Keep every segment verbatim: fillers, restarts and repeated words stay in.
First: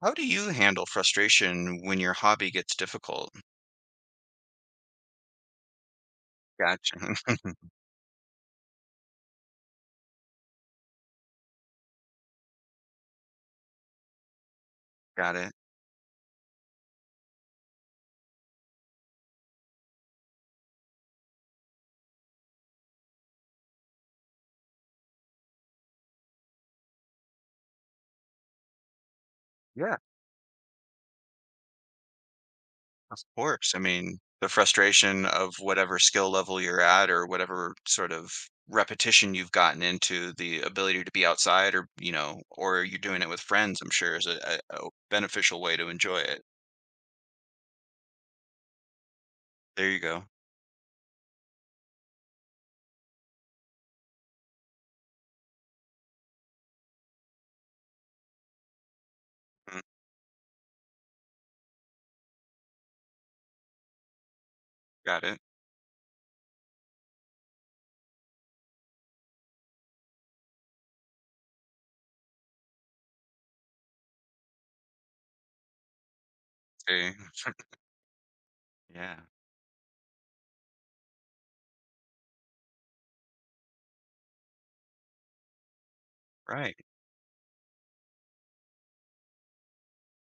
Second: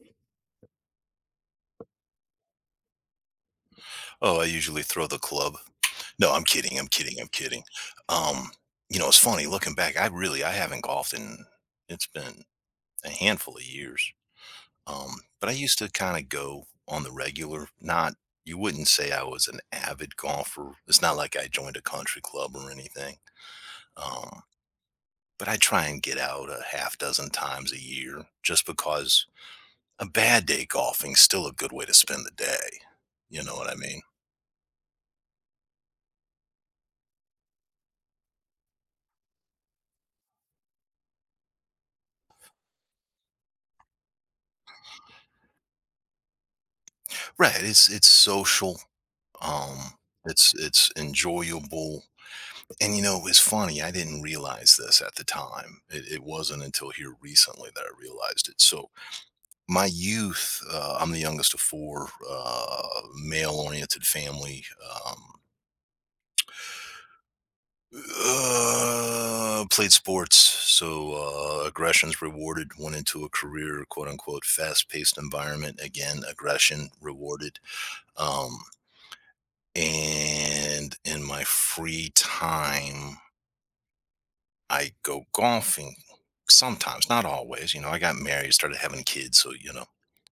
How do you handle frustration when your hobby gets difficult? Oh, I usually throw the club. No, I'm kidding, I'm Gotcha. kidding, I'm kidding. Um, you know, it's funny looking back, I really I haven't golfed in it's been a handful of years. Um, Got But I it. used to kinda go on the regular, not you wouldn't say I was an avid golfer. It's not like I joined a country club or anything. Um, but I try and get out a half dozen times a year just because Yeah, a bad day golfing's still a good way to spend the day. of You know what I course. I mean? mean, the frustration of whatever skill level you're at or whatever sort of repetition you've gotten into, the ability to be outside or, you know, or you're doing it with friends, I'm sure is a, a, a beneficial way to enjoy it. Right, it's it's social. There Um, you go. it's it's enjoyable, and, you know, it's funny, I didn't realize this at the time. It it wasn't until here recently that I realized it. So, Mm. my youth, uh, I'm the youngest of four, uh, male-oriented family, um, Got it. uh, played sports, so, uh, aggression's rewarded, went into a career, quote, unquote, "fast-paced environment." Again, aggression Okay. rewarded. Um, Yeah. and in my free time I go golfing Right. sometimes, not always. You know, I got married, started having kids, so you know,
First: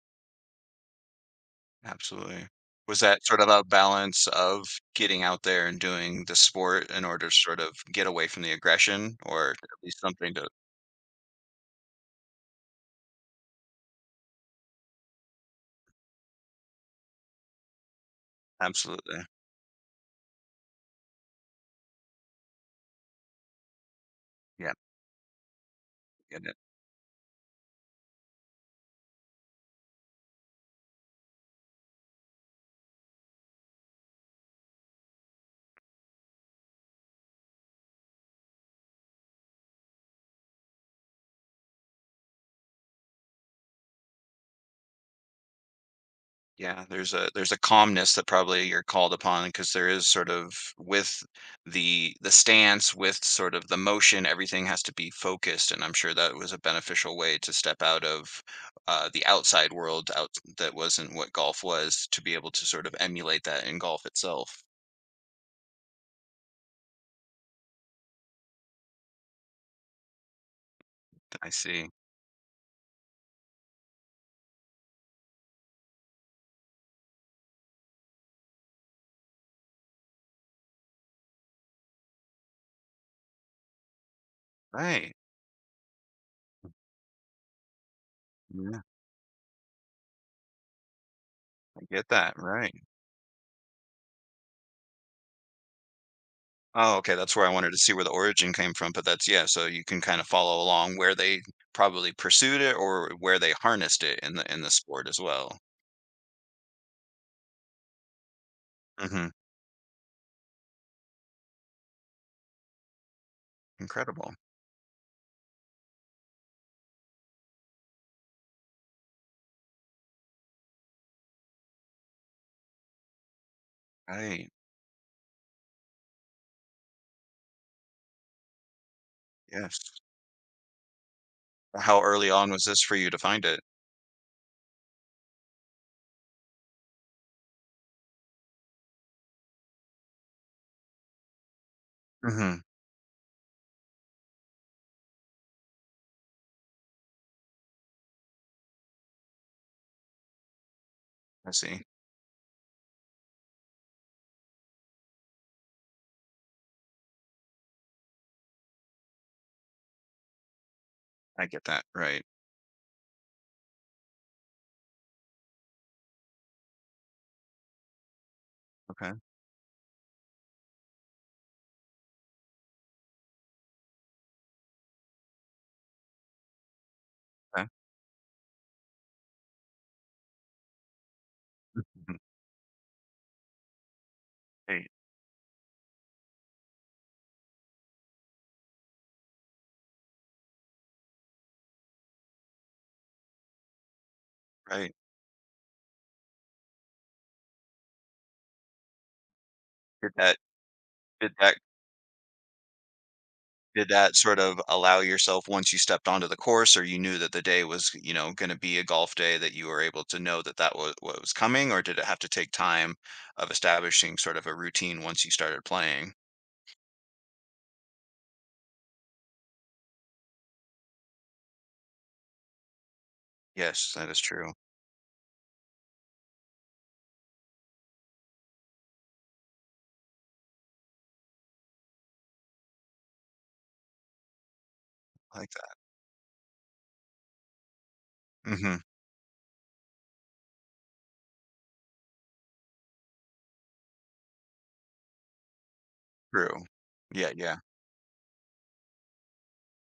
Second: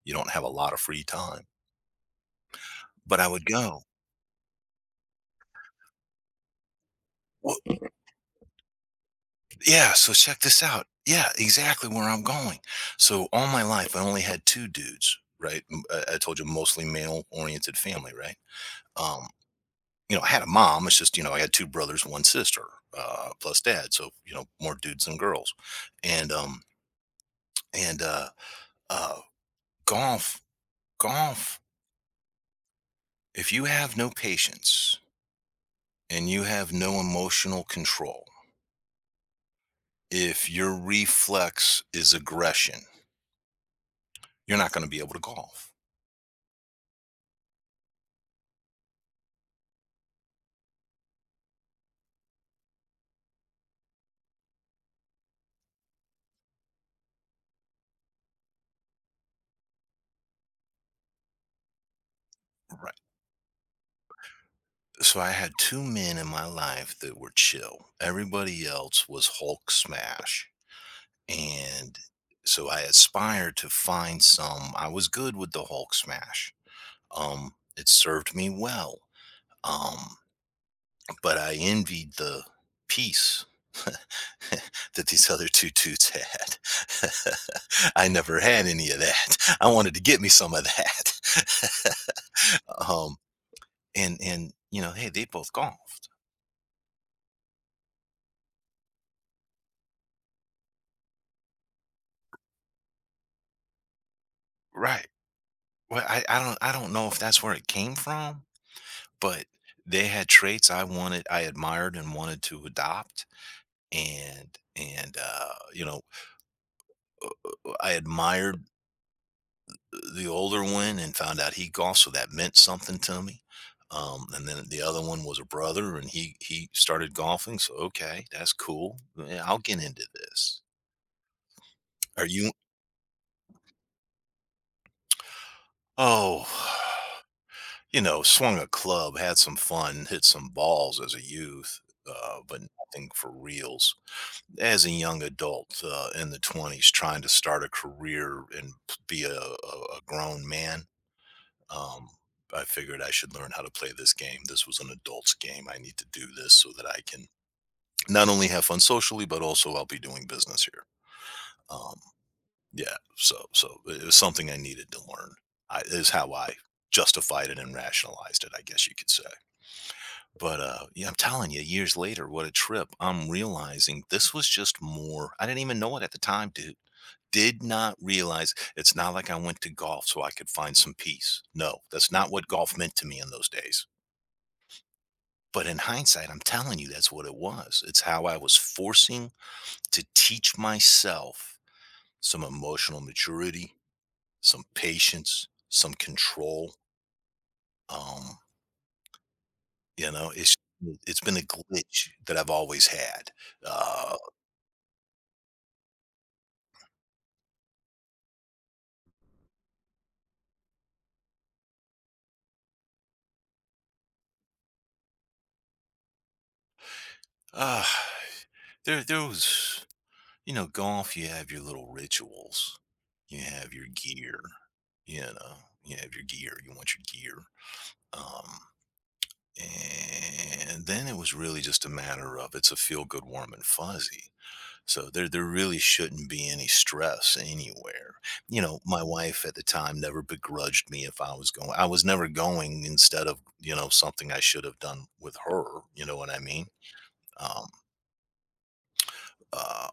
you don't have a lot of free time. Absolutely. Was But that I sort would of a go. balance of getting out there and doing the sport in order to Well, sort of get away from the aggression or at yeah. least So something check to. this out. Yeah, exactly where I'm going. So all my life, I only had two dudes. Right. M- I I told you, mostly male-oriented family. Right. Absolutely. Um, you know, I had a mom. It's just you know, I had two brothers, one sister, uh, plus dad. So you know, Yeah, more dudes than girls. And get it. um, and uh, uh, golf, golf If you have no patience and you have no emotional control, if your reflex is aggression, you're not going to be able to golf. Yeah, there's a there's a calmness that probably you're called upon because there is sort of with the the stance, with sort of the motion, everything has to be focused, and I'm sure that was a beneficial way to step out of, uh, the outside world out that wasn't what golf was to be able to sort of Right. emulate that in golf itself. So I had two men in my life that were chill. Everybody else was Hulk smash. I see. And so I aspired to find some. I was good with the Hulk smash. Um, it served me well. Um, but I envied the peace that Right. these other two dudes had. I never had Yeah, any of that. I wanted to get me some of I get that. that, right. um, and and you know, hey, they both golfed, Oh, okay, that's where I wanted to see where the origin came from, but that's yeah, so you can kind of follow along where they probably pursued it or where they harnessed it in the in the right? sport as well. Well, I, I don't I don't know if that's where it came from, Mhm. but they had traits I wanted, I admired, and wanted to adopt, Incredible. and and uh, you know, I admired the older one and found out he golfed, so that meant something to me. Um, and Right. then the other one was a brother, and he he started golfing. So okay, that's cool. Yeah, I'll get Yes. into this. How Are early you? on was this for you to find it? Oh, you know, swung a club, had some fun, hit some balls as a youth, uh, but Mhm. nothing for reals. As a young adult uh, in the twenties, trying to start a career and p- be a, a, a grown man, I see. Um, I figured I should learn how to play this game. This was an adult's game. I need to do this so that I can not only have fun socially, but also I'll be doing business here. I get that. Um, Right. yeah, so so it was something I needed to learn. I, is how I justified it and rationalized it, I guess you could Okay. say. But uh, yeah, I'm telling you, years later, what a trip! I'm realizing this was just more. I didn't even know it at the time, dude. Did Okay. not realize it's not like I went to golf so I could find some peace. No, that's Mhm. not what golf meant to me in those days. Hey, But in hindsight, I'm telling you, that's what it was. It's how I was forcing to teach myself some emotional maturity, some right. patience, some control. Um, you Did know, that it's it's did been a that glitch that I've always had. Did that Uh, sort of allow yourself once you stepped onto the course or you knew that the day was, you know, gonna be a golf day that you were able to know that that was what was coming, or did it have to take time of establishing sort of a routine once you started playing? uh there there was you know, golf, you have your little rituals, you have your Yes, that is gear, true. you know, you have your gear, you want your gear. Um And then it was really just a matter of it's a feel good, warm and fuzzy. So there, I there like really that. shouldn't be any stress anywhere. You know, Mhm. my wife at the time never begrudged me if I was going. I was never going instead of you know something I should have done with her. You know what I True. mean? Yeah, yeah. Um, uh,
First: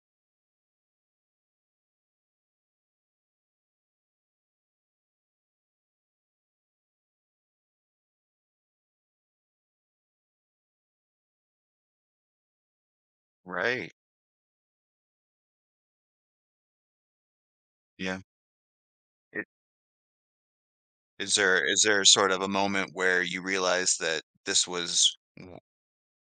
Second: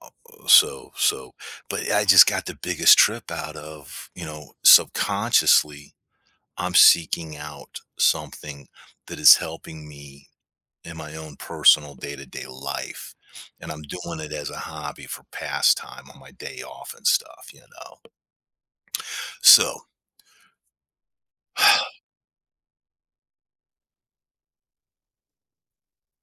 so so, but I just got the biggest trip out of you know subconsciously I'm seeking out something that is helping me in my own personal day-to-day life, and I'm Right. doing it as a hobby for pastime on my day off and stuff, you know? Yeah. It So, is there is there sort of a moment where you realized that this was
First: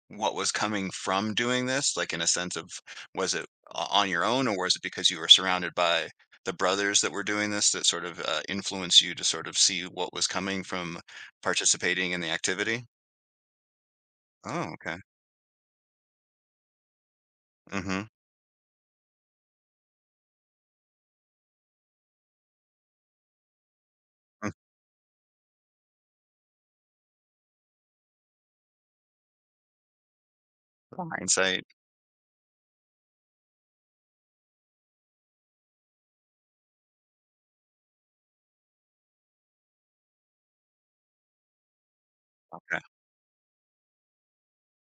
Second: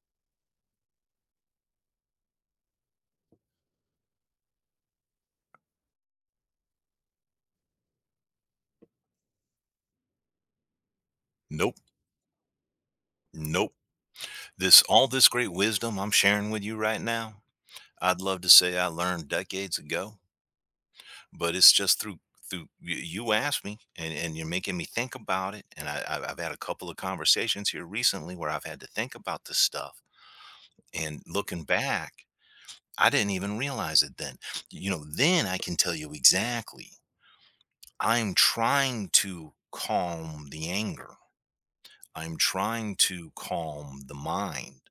what was coming from doing this? Like in a sense of was it o- on your own or was it because you were surrounded by the brothers that were doing this that sort of uh, influenced you to sort of see what was coming from nope, participating in the activity? nope. Oh, This okay. all this great wisdom I'm sharing with you right now, Mm-hmm. I'd love to say I learned decades ago, but it's just through through you you asked me and, and you're making me think about it. And I, I've I've had a couple of conversations here recently where I've had to think about this stuff. And looking Hindsight. back, I didn't even realize it then. You know, then I can tell you exactly I'm trying to calm the anger. I'm Okay. trying to calm the mind.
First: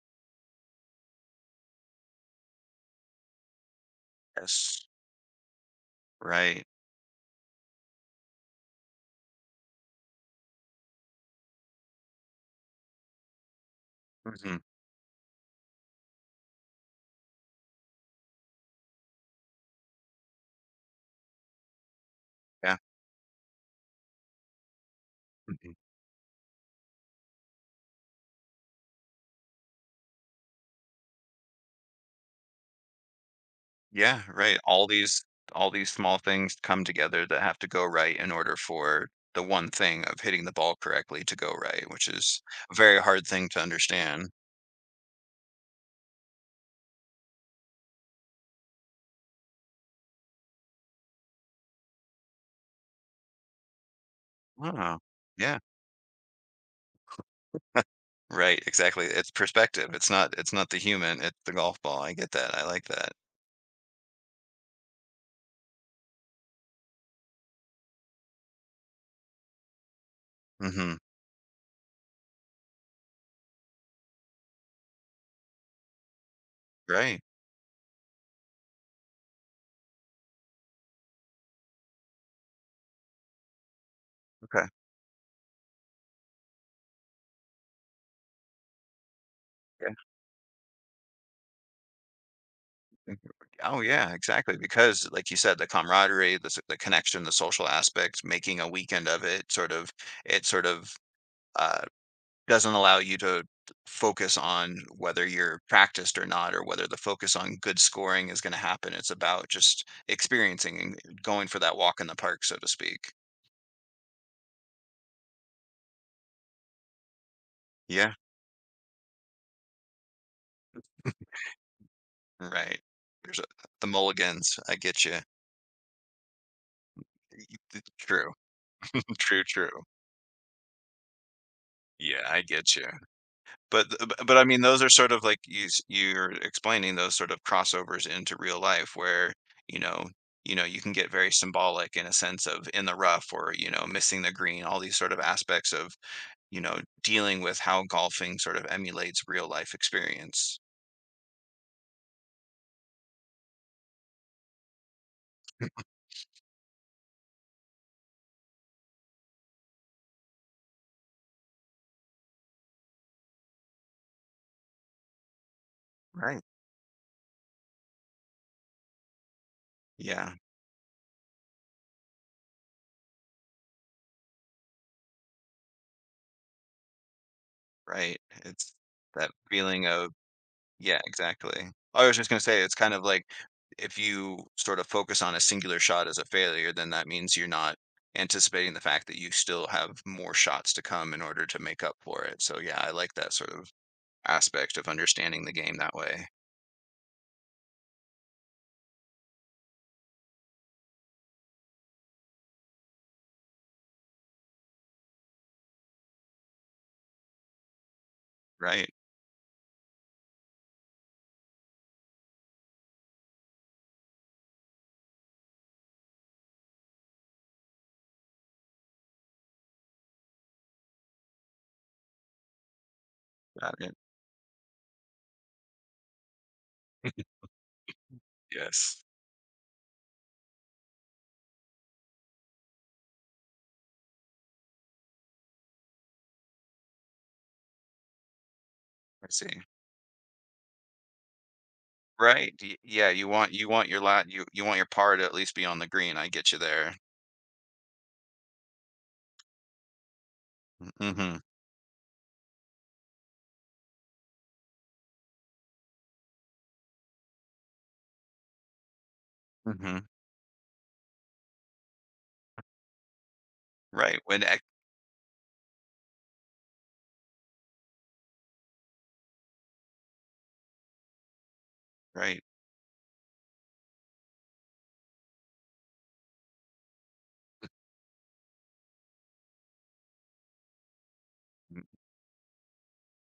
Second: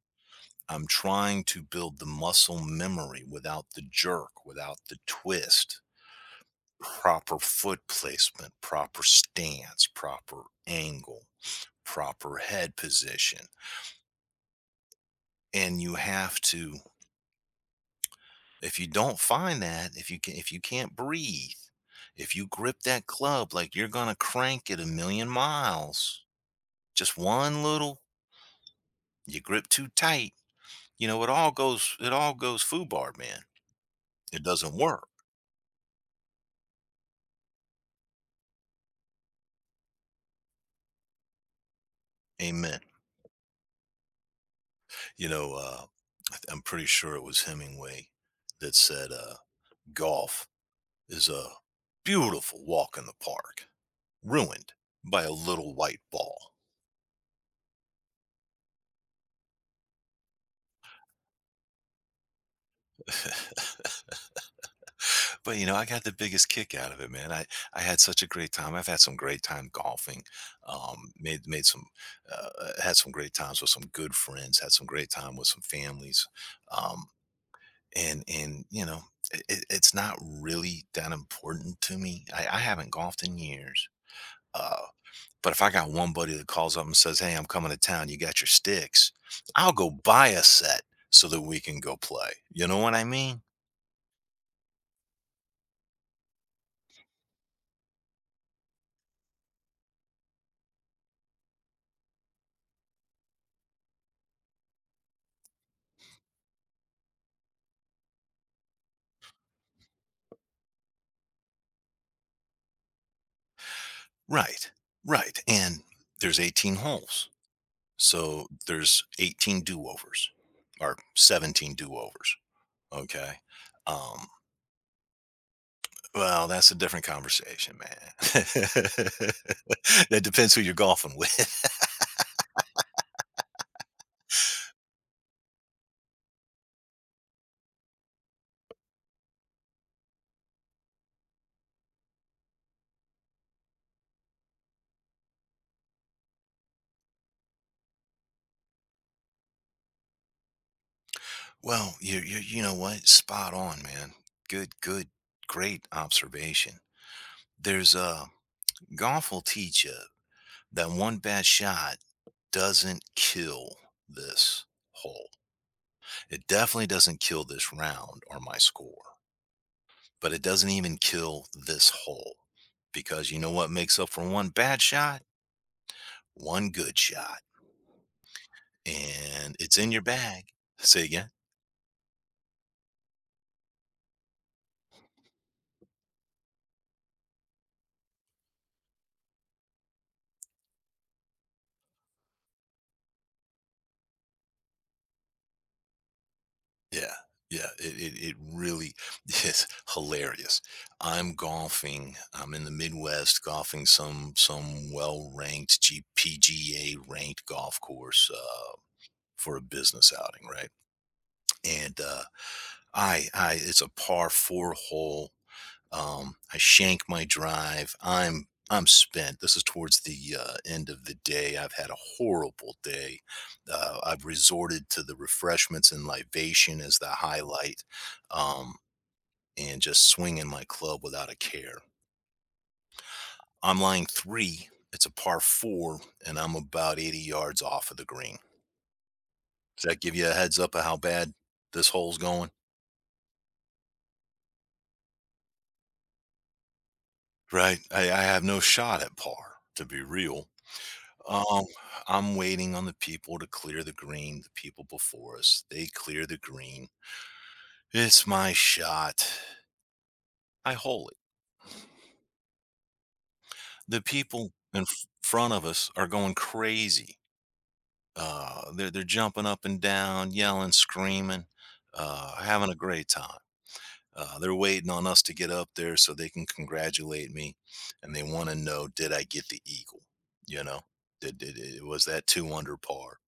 I'm trying to build the muscle memory without the jerk, without Yes. the twist, Right. proper foot placement, proper stance, proper angle, proper head position. Hmm. And you have to if you don't find that, if you can if you can't breathe, if you Yeah. grip that club like you're going to crank it a million Mhm. miles, just one little You grip too tight, you know, it all goes it all goes foobar, man. Yeah. It Right. doesn't All work. these all these small things come together that have to go right in order for the one thing of hitting the ball correctly to go right, which is a Amen. very hard thing to understand. You know, uh, I th- I'm pretty sure it was Hemingway that said uh, golf is a beautiful walk in the park, ruined Wow. by a Yeah. little white ball. Right, exactly. It's perspective. It's not it's not the human, it's the golf ball. I get that. I like that. But you know, I got the biggest kick out of it, man. I I had such a great time. I've had some great time golfing. Mhm. Um, made made some uh, had some great times with some good friends. Had some great time with some families. Um, Right. and and you know it, it- it's not really that important to me I, I haven't golfed in years Okay. uh but if I got one buddy that calls up and says hey I'm coming to town you got your sticks I'll go Yeah. buy a set so that we can go play you know what I Mhm. mean Oh, yeah, exactly, because, like you said, the camaraderie, the s the connection, the social aspect, making a weekend of it sort of it sort of, uh, doesn't allow you to focus on whether you're practiced or not or whether the focus on good scoring is gonna happen. It's about just experiencing and going for that walk in the park, so to speak. right right and there's eighteen holes Yeah. so there's eighteen do-overs or seventeen do-overs Right. okay There's a the um mulligans, I get you. Well, that's a different conversation, True, man. true, true. That depends who you're golfing with. Yeah, I get you. But th b but I mean, those are sort of like you s you're explaining those sort of crossovers into real life where, you know you know, you can get very symbolic in a sense of in the rough or, you know, missing the green, all these sort of aspects of, you know, dealing with how golfing sort of emulates real life experience. Well, you you you know what? Spot on, man. Good, good, great observation. There's a golf will teach you that one bad shot doesn't kill this hole. Right. It definitely doesn't kill this round or my score, but Yeah, it doesn't even kill this hole because you know what makes up for one bad shot? One good shot. right. It's that And it's feeling in your of. bag. Yeah, Say again. exactly. I was just gonna say it's kind of like if you sort of focus on a singular shot as a failure, then that means you're not anticipating the fact that you still have more shots to come in order to make up for it. So yeah, I like that sort of aspect of understanding the game that way. Yeah. Yeah. It, it, it really is hilarious. I'm golfing. I'm in the Midwest golfing some some well ranked G P G A ranked golf course. Uh, Right. For a business outing, right? And uh, I, I, it's a par four hole. Um, I shank my drive. I'm, I'm spent. This is towards the uh, end of the day. I've had a horrible day. Got it. Uh, I've resorted to the refreshments and libation as the highlight, um, Yes. and just swinging my club without a care. I'm lying three. It's a par four, and I'm about eighty yards off of the green. I see. Does that give you a heads up of how bad this hole's going? Right. y- Yeah, you want you want your lot you you want your par to at least be on the green. I get you there. Right, I I have no shot at par, to be real. Mm-hmm. Um, I'm waiting on the people to clear the green, the people before us, they clear the green. It's my shot. Mm-hmm. I hole it. The Right. When people ex- in f front of us are going crazy. Uh, they're they're jumping up and down, yelling, screaming, uh, Right. having a great time. Uh, they're waiting on us to get up there so they can congratulate me, and they want to know did I get the eagle? You know, did, did it was that two under par?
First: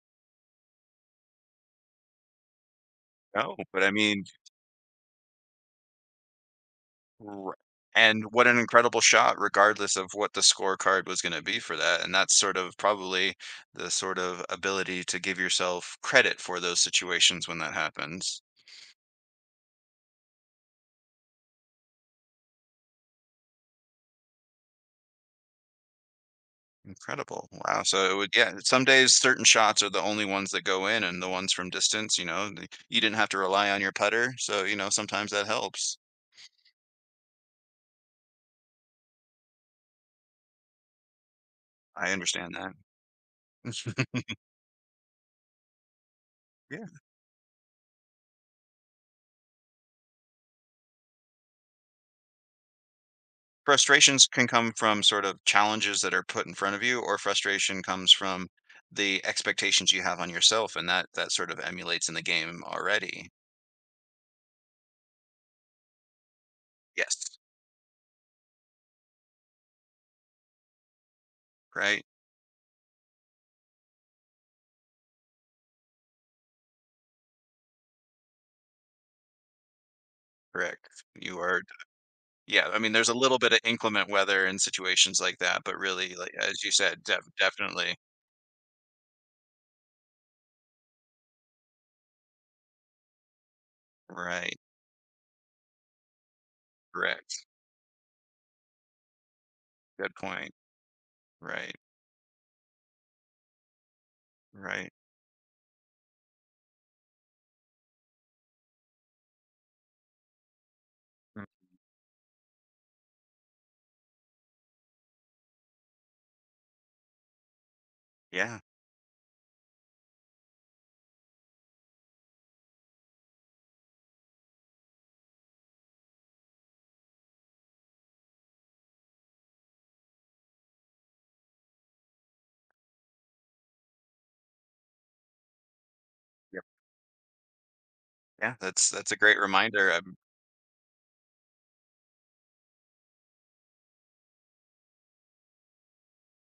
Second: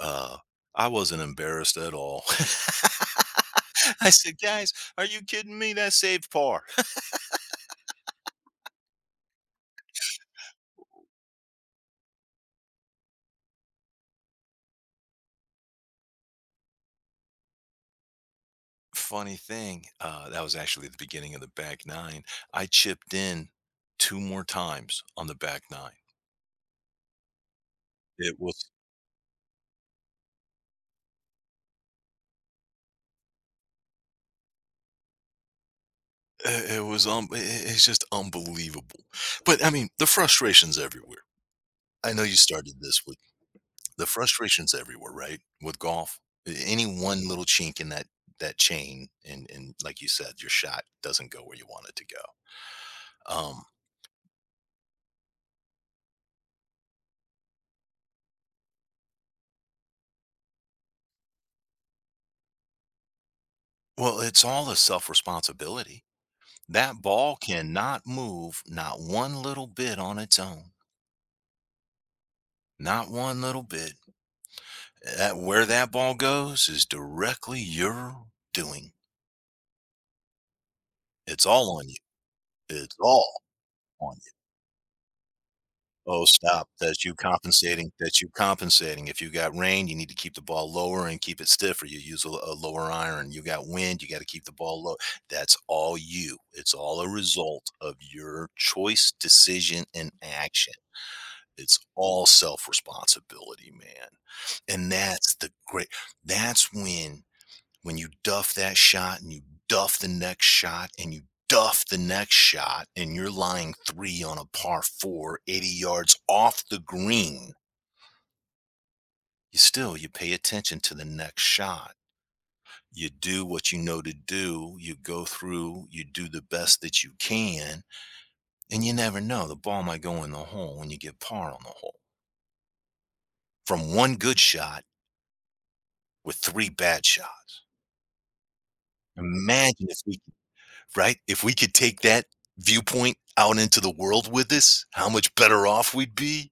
Uh, I wasn't embarrassed at all. No, but I I mean said, guys, are you kidding me? That saved par. R and what an incredible shot regardless of what the scorecard was gonna be for that, and that's sort of probably the sort of ability to give yourself credit for those situations when that happens. Funny thing, uh, that was actually the beginning of the back nine. I chipped in two more times on the back nine. Incredible, wow, so it would It yeah, was some days certain shots are the only ones that go in and the ones from distance, you know, the you didn't have to rely on your putter, so, you know, sometimes that helps. it it was um i- it's just unbelievable. But I mean, the frustration's everywhere. I I know you understand that. started this with the frustration's everywhere, right? With golf, any Yeah. one little chink in that that chain, and and like you said, your shot doesn't go where you want it to go. Um, Frustrations can come from sort of challenges that are put in front of you, or frustration comes from the expectations you have on yourself, and that that sort of emulates in the game already. well, it's all a self responsibility. That ball Yes. cannot move not one little bit on its own, Right? not one little bit. That Where that ball goes is directly your doing. Correct. You It's are all on you. yeah, I mean, It's there's a little all bit of inclement on you. weather in situations like that, but really, Oh, like, as stop. you said, That's you def compensating. definitely. That's you compensating. If you got rain, you need to keep the ball lower and keep it stiffer. You use a, a lower iron. You got wind, you got to keep the Right. ball low. That's all you. It's all a Correct. result of your choice, decision, and Good point. action. Right. It's all self responsibility, man. And Right. that's the great, that's when when you duff that shot and you duff the next shot and you Mm. duff the next shot and you're lying three on a par four, eighty yards off the green, Yeah. you still, you pay attention to the next shot. You do what you know to do. You go through, you do the best that you can. And you never know. The ball might go in the hole when you get par on the hole from one good shot with Yep. three bad shots. Yeah. That's that's a great Imagine reminder. if Um. we Right? If we could take that viewpoint out into the world with us, how much better off we'd be.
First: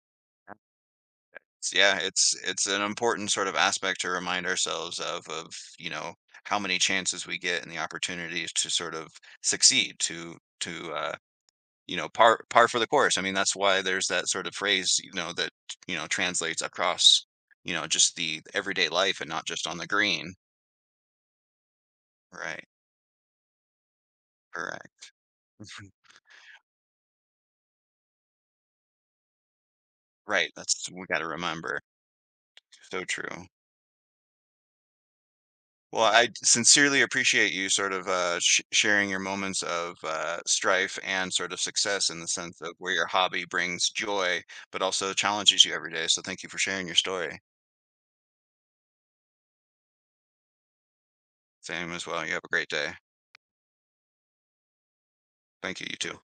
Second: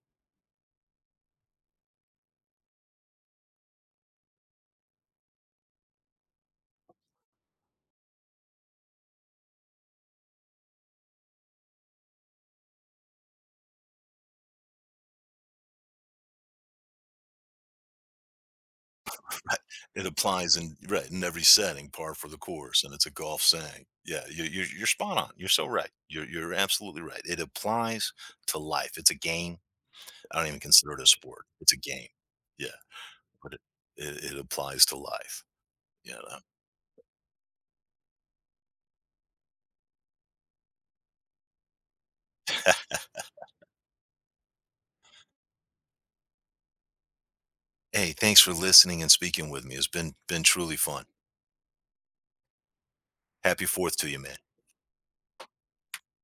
It's yeah, it's it's an important sort of aspect to remind ourselves of of, you know, how many chances we get and the opportunities to sort of succeed, to to uh, you know, par par for the course. I mean, that's why there's that sort of phrase, you know, that, you know, translates across, you know, just the everyday life and not just on the It green. applies in right in every setting, par for the Right. course, and it's a golf saying. Yeah, you, you're you're Correct. spot on. You're so right. You're you're absolutely right. It applies to life. It's a game. I don't Right. even That's consider it we a got to sport. It's a remember. game. Yeah, So true. but it it, it applies to life. Well, You I know. sincerely appreciate you sort of uh, sh- sharing your moments of uh, strife and sort of success in the sense of where your hobby brings joy, but also challenges you every day. So thank you for sharing your story. Hey, thanks for listening and speaking with me. It's been been truly fun. Same as well. You have a great day. Happy Fourth to you, man. Thank you, you too.